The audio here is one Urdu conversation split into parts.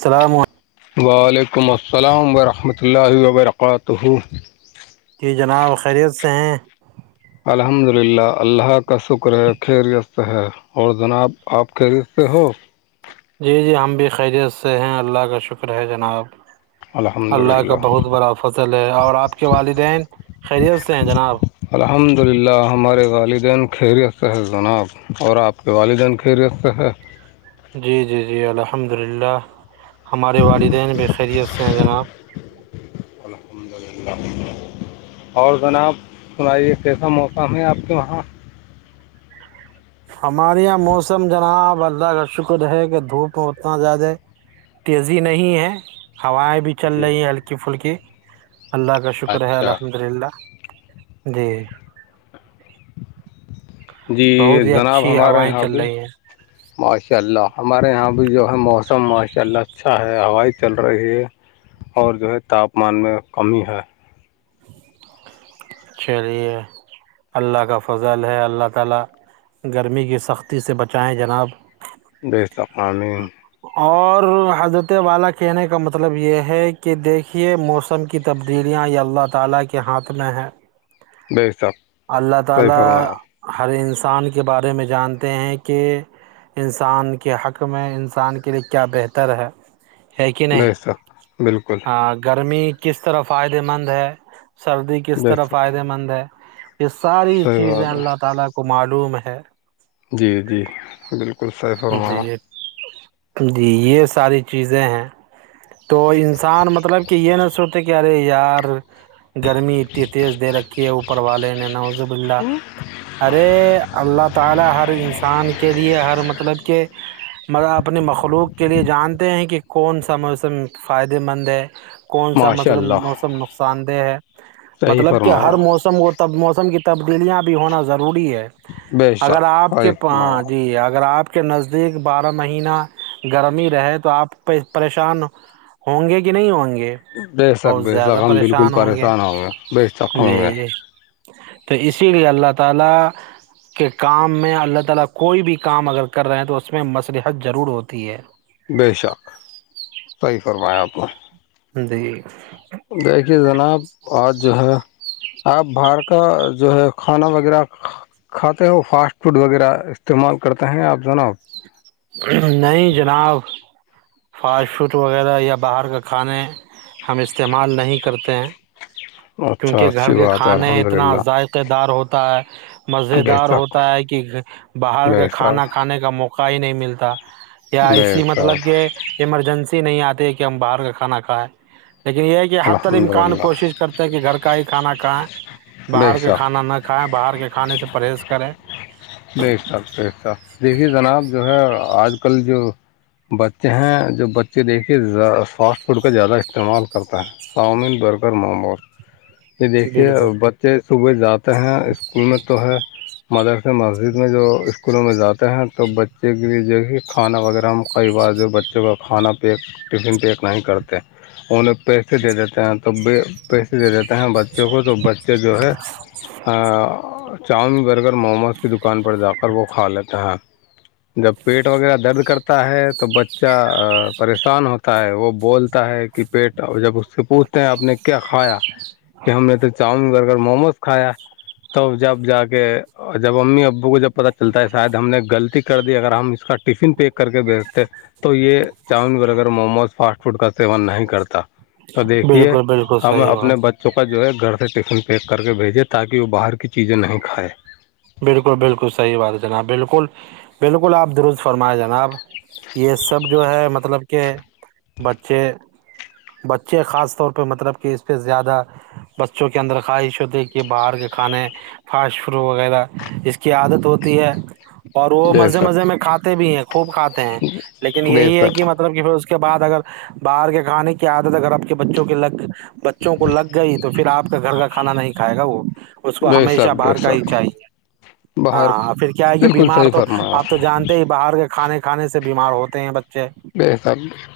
السلام علیکم وعلیکم السلام ورحمۃ اللہ وبرکاتہ جی جناب خیریت سے ہیں الحمد للہ اللہ کا شکر ہے خیریست ہے اور جناب آپ کیریت پہ ہو جی جی ہم بھی خیریت سے ہیں اللہ کا شکر ہے جناب الحمد اللہ کا للہ بہت بڑا فصل ہے اور آپ کے والدین خیریت سے ہیں جناب الحمد للہ ہمارے والدین خیریت سے ہے جناب اور آپ کے والدین خیریت سے ہیں جی جی جی الحمد للہ ہمارے والدین بھی خیریت سے ہیں جناب اور جناب سنائیے کیسا موسم ہے آپ کے وہاں ہمارے یہاں موسم جنابب اللہ کا شکر ہے کہ دھوپ میں اتنا زیادہ تیزی نہیں ہے ہوائیں بھی چل جی رہی ہلکی پھلکی اللہ کا شکر ہے اچھا الحمد للہ جی جی بہت ہی جناب اچھی ہمارے ہوائیں یہاں چل ابھی رہی ہیں ماشاء اللہ ہمارے یہاں بھی جو ہے موسم ماشاء اللہ اچھا ہے ہوائ چل رہی ہے اور جو ہے تاپمان میں کمی ہے [inaudible] چلیے اللہ کا فضل ہے اللہ تعالی گرمی کی سختی سے بچائیں جناب بےتقامین اور حضرت والا کہنے کا مطلب یہ ہے کہ دیکھیے موس ان کی تبدیلیاں یہ اللہ تعالی کے ہاتھ میں ہیں ب حساب اللہ تعالی ہر انسان کے بارے میں جانتے ہیں کہ انسان کے حق میں انسان کے لیے کیا بہتر ہے ہے کہ نہیں بے شک بالکل ہ گرمی کس طرح فائدے مند ہے سردی کس بے طرح شک فائدے مند ہے یہ ساری صحیح چیزیں بات ہے اللہ تعالی کو معلوم ہے جی جی بالکل صحیح جی فرمایا جی یہ ساری چیزیں ہیں تو انسان مطلب کہ یہ نہ سوچتے کہ ارے یار گرمی اتنی تیز دے رکھی ہے اوپر والے نے نوازب اللہ ارے اللہ تعالی ہر انسان کے لیے ہر مطلب کہ مگر اپنی مخلوق کے لیے جانتے ہیں کہ کون سا موسم فائدے مند ہے کون سا ماشاء مطلب اللہ موسم نقصان دہ ہے صحیح مطلب کہ فرمایا ہر موسم موسم کو تب موسم کی تبدیلیاں بھی ہونا ضروری ہے بے اگر شک آپ صحیح فرمایا کےاں جی اگر آپ کے نزدیک بارہ مہینہ گرمی رہے تو آپ پریشان ہوں گے کہ نہیں ہوں گے بے شک بہت بے شک زیادہ ہم بالکل پریشان ہوں گے بے شک ہوں گے جی تو اسی لیے اللہ تعالی [unintelligible] بے شک صحیح فرمایا آپ کو ہ دیکھیے جناب آج جو ہے آپ باہر کا جو ہے کھانا وغیرہ کھاتے ہو فاسٹ فوڈ وغیرہ استعمال کرتے ہیں آپ جناب نہیں جناب فاسٹ فوٹ وغیرہ یا باہر کا کھانے ہم استعمال نہیں کرتے ہیں اچھا کیونکہ گھر اچھی کے بات ہے کھانے الحمد اتنا للہ ذائق دار ہوتا ہے مز بے دار شک ہوتا ہے کہ باہر کا بے شک کھانا کھانے کا موقع ق ہی نہیں ملتا یا بے ایسی مطلب شک کہ ایمرجنسی نہیں آتی ہے کہ ہم باہر کا کھانا کھائائے لیکن یہ ہے کہ حتی الحمد الامکان للہ کوشش کرتے ہیں کہ گھر کا ہی کھانا کھائیں بے باہر کا شک کھانا نہ کھائیں باہر کے کھانے سے پرہیز کریں بے شک بے شک دیکھیے جناب جو ہے آج کل جو بچے ہیں جو بچے دیکھ کے فاسٹ فوڈ کا زیادہ استعمال کرتے ہیں چاؤمین برگر موموز یہ دیکھیے بالکل بچے صبح جاتے ہیں اسکول میں تو ہے مدرسہ جسے مسجد میں جو اسکولوں میں جاتے ہیں تو بچے کے لیے جو کہ کھانا وغیرہ ہم کئی بار جو بچوں کو کھانا پیک ٹفن پیک نہیں کرتے انہیں پیسے دے دیتے ہیں تو پیسے دے دیتے ہیں بس دیکھو تو بچے جو ہے چاؤمین برگر موموز کی دکان پر جا کر وہ کھا لیتا ہے جب پیٹ وغیرہ درد کرتا ہے تو بچہ پریشان ہوتا ہے وہ بولتا ہے پیٹ اور جب اس سے پوچھتے ہیں آپ نے کیا کھایا کہ ہم نے تو چاؤمن برگر موموز کھایا تو جب جا کے جب امی ابو کو جب پتہ چلتا ہے شاید ہم نے غلطی کر دی اگر ہم اس کا ٹفن پیک کر کے بیچتے تو یہ chowmein burger momos fast food کا سیوا نہیں کرتا تو دیکھیے بالکل بالکل ہمیں صحیح اپنے بات بچے کا جو ہے گھر سے ٹفن پیک کر کے بھیجے تاکہ وہ باہر کی چیزیں نہیں کھائے بالکل بالکل صحیح بات ہے جناب بالکل بالکل آپ درست فرمائے جناب یہ سب جو ہے مطلب کہ بچے بچے خاص طور پہ مطلب کہ اس پہ زیادہ بچوں کے اندر خواہش ہوتی ہے کہ باہر کے کھانے فاسٹ فوڈ وغیرہ اس کی عادت ہوتی ہے اور وہ بے مزے شک مزے میں کھاتے بھی ہیں خوب کھاتے ہیں لیکن بے یہی ہے شک کہ مطلب کہ پھر اس کے بعد اگر باہر کے کھانے کی عادت اگر آپ کے بچوں کے لگ بچوں کو لگ گئی تو پھر آپ کا گھر کا کھانا نہیں کھائے گا وہ اس کو بے ہمیشہ شک بے باہر کا ہی شک چاہیے باہر ہاں پھر کیا ہے یہ بالکل بیمار صحیح تو فرمایا آپ تو جانتے ہی باہر کے کھانے کا کھانے سے بیمار ہوتے ہیں بچے بے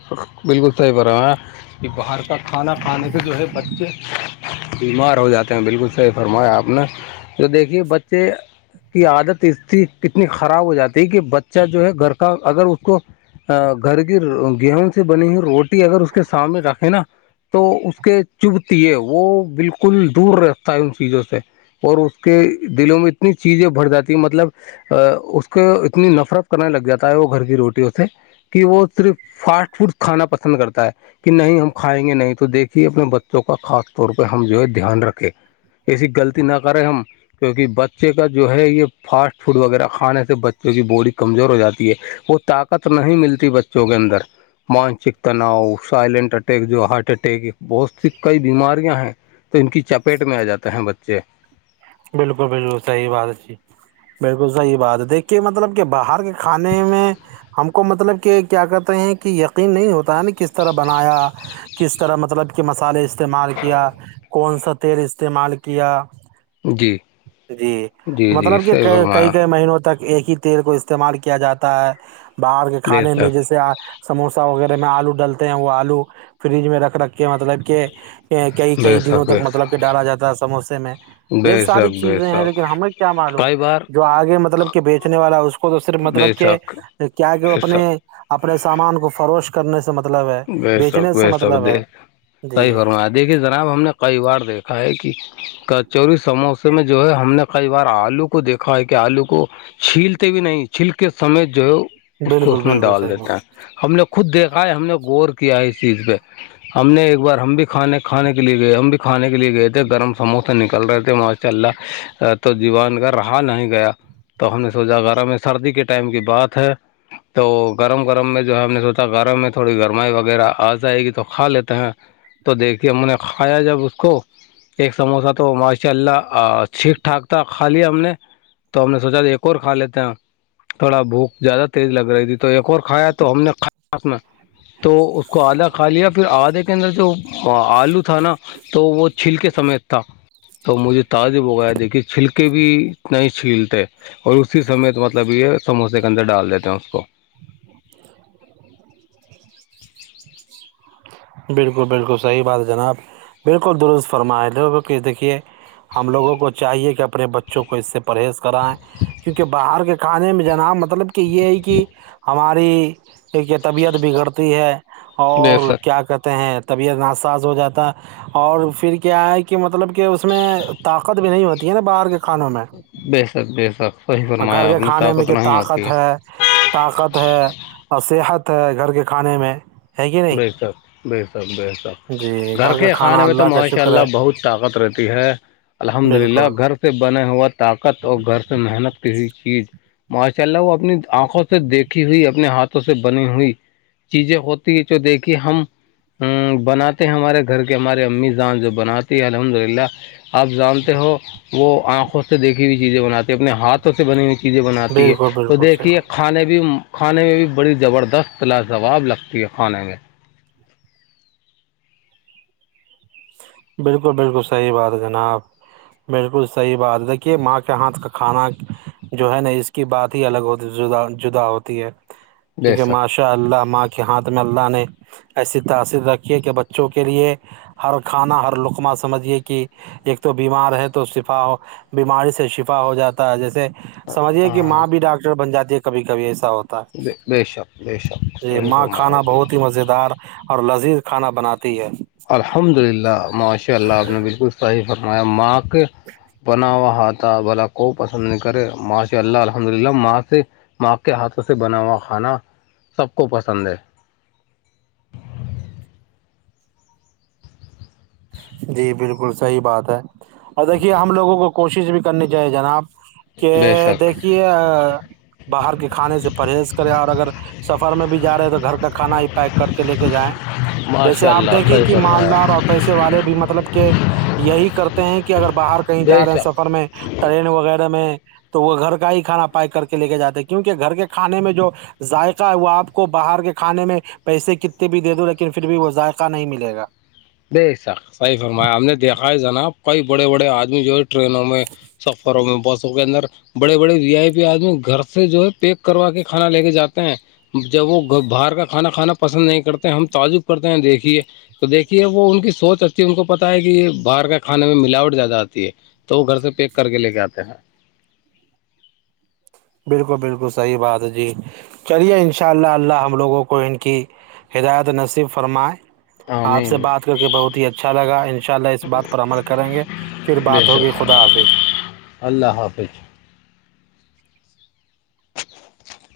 شک بالکل صحیح فرمایا کہ باہر کا کھانا کھانے سے جو ہے بچے بیمار ہو جاتے ہیں بالکل صحیح فرمایا آپ نے جو دیکھیے بچے کی عادت اس اتنی خراب ہو جاتی ہے کہ بچہ جو ہے گھر کا اگر اس کو گھر کی گیہوں سے بنی ہوئی روٹی اگر اس کے سامنے رکھے نا تو اس کے چبھتیے ہے وہ بالکل دور رہتا ہے ان چیزوں سے اور اس کے دلوں میں اتنی چیزیں بھر جاتی مطلب اس کو اتنی نفرت کرنے لگ جاتا ہے وہ گھر کی روٹی سے کہ وہ صرف فاسٹ فوڈ کھانا پسند کرتا ہے کہ نہیں ہم کھائیں گے نہیں تو دیکھیے اپنے بچوں کا خاص طور پہ ہم جو ہے دھیان رکھے ایسی غلطی نہ کریں ہم کیونکہ بچے کا جو ہے یہ فاسٹ فوڈ وغیرہ کھانے سے بچوں کی باڈی کمزور ہو جاتی ہے وہ تاقت قت نہیں ملتی بچوں کے اندر مانسک تناؤ سائلینٹ اٹیک جو ہارٹ اٹیک بہت سی کئی بیماریاں ہیں تو ان کی چپیٹ میں آ جاتے ہیں بچے بالکل بالکل صحی باتچی بالکل صحیح بات ہے دیکھیے مطلب کہ باہر کے کھانے میں ہم کو مطلب کہ کیا کہتے ہیں کہ یقین نہیں ہوتا ہے نا کس طرح بنایا کس طرح مطلب کہ مسالحے استعمال کیا کون سا تیل استعمال کیا جی جی جی جی مطلب کہ صحیح کئی فرمایا کئی مہینوں تک ایک ہی تیل کو استعمال کیا جاتا ہے باہر کے دیر کھانے میں تک جیسے سموسا وغیرہ میں آلو ڈالتے ہیں وہ آلو فریج میں رکھ رکھے مطلب کہ کئی کئی بے دنوں شک بے تک مطلب شک کہ ڈالا جاتا ہے سموسے میں یہ بے ساری شک بے چیزیں ہیں شک لیکن ہمیں کیا معلوم کئی بار جو آگے مطلب کہ بیچنے والا ہے اس کو تو صرف بے مطلب کہ شک کیا کہ وہ بے اپنے شک اپنے سامان کو فروشت کرنے سے مطلب ہے بے بیچنے شک سے بے شک مطلب دے ہے جی صحیح فرمایا دیکھیے جناب ہم نے کئی بار دیکھا ہے کہ کچوری سموسے میں جو ہے ہم نے کئی بار آلو کو دیکھا ہے کہ آلو کو چھیلتے بھی نہیں چھیل کے سمے جو ہے اس کو بالکل اس میں بالکل ڈال صحیح دیتے ہیں ہم لوگ خود دیکھا ہے ہم نے غور کیا ہے اس چیز پہ ہم نے ایک بار ہم بھی کھانے کھانے کے لیے گئے ہم بھی کھانے کے لیے گئے تھے گرم سموسے نکل رہے تھے ما چل رہ تو دییوان کا رہا نہیں گیا تو ہم نے سوچا گغارہ میں سردی کے ٹائم کی بات ہے تو گرم گرم میں جو ہے ہم نے سوچا گرم میں تھوڑی گرم وغیرہ آ جائے گی تو کھا لیتے ہیں تو دیکھیے میں نے کھایا جب اس کو ایک سموسہ تو ماشاء اللہ ٹھیک ٹھاک تھا کھا لیا ہم نے تو ہم نے سوچا تھا ایک اور کھا لیتے ہیں تھوڑا بھوک زیادہ تیز لگ رہی تھی تو ایک اور کھایا تو ہم نے کھ میں تو اس کو آدھا کھا لیا پھر آدھے کے اندر جو آلو تھا نا تو وہ چھیل کے سمے تھا تو مجھے تازے بغیا دیکھیے چھلکے بھی نہیں چھیلتے اور اسی سمے تو مطلب یہ سموسے کے اندر ڈال دیتے ہیں اس کو [unintelligible] بالکل بالکل صحیح بات ہے جناب بالکل درست فرمائے لو دیکھیے ہم لوگوں کو چاہیے کہ اپنے بچے بچوں کو اس سے پرہیز کرائیں کیونکہ باہر کے کھانے میں جناب مطلب کہ یہ ہے کہ ہماری کہ طبیعت بگڑتی ہے بے اور شک کیا کہتے ہیں طبیعت ناسااز ہو جاتا اور پھر کیا ہے کہ مطلب کہ کہ اس میں طاقت بھی نہیں ہوتی ہے نا باہر کے کھانوں میں بے سک بے سک اور گھر کے کھانے میں کہ طاقت ہے طاقت ہے اور صحت ہے گھر کے کھانے میں ہے کہ نہیں بے سک بے سک بے سک جی گھر کے کا کھانے کھانا میں تو اللہ کا ماشاء شکر اللہ ہے بہت طاقت رہتی ہے الحمد للہ بالکل گھر سے بنے ہوا طاقت اور گھر سے محنت کی ہوئی چیز ماشاء اللہ وہ اپنی آنکھوں سے دیکھی ہوئی اپنے ہاتھوں سے بنی ہوئی چیزیں ہوتی جو دیکھی ہم ہ بناتے ہیں ہمارے گھر کے ہماراریے امی جان جو بناتی الحمد للہ آپ جانتے ہو وہ آنکھوں سے دیکھی ہوئی چیزیں بناتی ہیں اپنے ہاتھوں سے بنی ہوئی چیزیں بناتی ہے بالکل تو بالکل صحیح دیکھیے کھانے بھی کھانے میں بھی بڑی زبردست لاجواب لگتی ہے کھانے میں بالکل بالکل صحیح بات ہے جناب بالکل صحیح بات دیکھیے ماں کے ہاتھ کا کھانا جو ہے نا اس کی بات ہی الگ ہوتی جدہ جدہ ہوتی ہے [inaudible] ٹھیک ہے اللہ ماں کے ہاتھ میں اللہ نے ایسی تاثیر رکھی ہے کہ بچوں کے لیئے ہر کھانا ہر لقمہ سمجھیے کہ ایک تو بیمار ہے تو شفا ہو بیماری سے شفا ہو جاتا تا جیسے سمجھیے کہ ہاں ماں بھی ڈاکٹر بن جاتی ہے کبھی کبھی ایسا ہوتا بے شک بے شک جی صحیح ماں فرمایا کھانا آپ نے بہت ہی مزے دار اور لذیذ کھانا بناتی ہے الحمد للہ ماشاء اللہ آپ نے بالکل صحیح فرمایا ماں کے بنا ہوا ہاتھ تا بھلا کون پسند نہیں کرے ماشاءاللہ الحمد للہ ماں سے ماں کے ہاتھوں سے بنا ہوا کھانا سب کو پسند ہے جی بالکل صحیح بات ہے اور دیکھیے ہم لوگوں کو کوشش بھی کرنی چاہیے جناب کہ بے شک دیکھیے باہر کے کھانے سے پرہیز کرے اور اگر سفر میں بھی جا رہے ہیں تو گھر کا کھانا ہی پیک کر کے لے کے جائیں جیسے ماشاء آپ اللہ دیکھیں صحیح کہ فرمایا مالدار اور پیسے والے بھی مطلب کہ یہی کرتے ہیں کہ اگر باہر کہیں جا بے رہے ہیں شک سفر میں ٹرین وغیرہ میں تو وہ گھر کا ہی کھانا پیک کر کے لے کے جاتے کیونکہ گھر کے کھانے میں جو ذائقہ ہے وہ آپ کو باہر کے کھانے میں پیسے کتنے بھی دے دووں لیکن پھر بھی وہ ذائقہ نہیں ملے گا بے شک صحیح فرمایا آپ نے دیکھا ہے جناب کئی بڑے بڑے آدمی جو ہے ٹرینوں میں سفروں میں بسوں کے اندر بڑے بڑے وی آئی پی آدمی گھر سے جو ہے پیک کروا کے کھانا لے کے جاتے ہیں جب وہ باہر کا کھانا کھانا پسند نہیں کرتے ہم تعجب کرتے ہیں دیکھیے تو دیکھیے وہ ان کی سوچ آچتی ہے ان کو پتتا ہے کہ باہر کا کھانے میں ملاوٹ زیادہ آتی ہے تو وہ گھر سے پیک کر کے لے کے آتے ہیں بالکل بالکل صحیح بات ہے جی چلیے انشاءاللہ اللہ ہم لوگوں کو ان کی ہدایت نصیب فرمائے آپ سے آمین بات کر کے بہت ہی اچھا لگا انشاء اللہ اس بات پر عمل کریں گے پھر بے بات ہوگئی شک خدا حافظ اللہ حافظ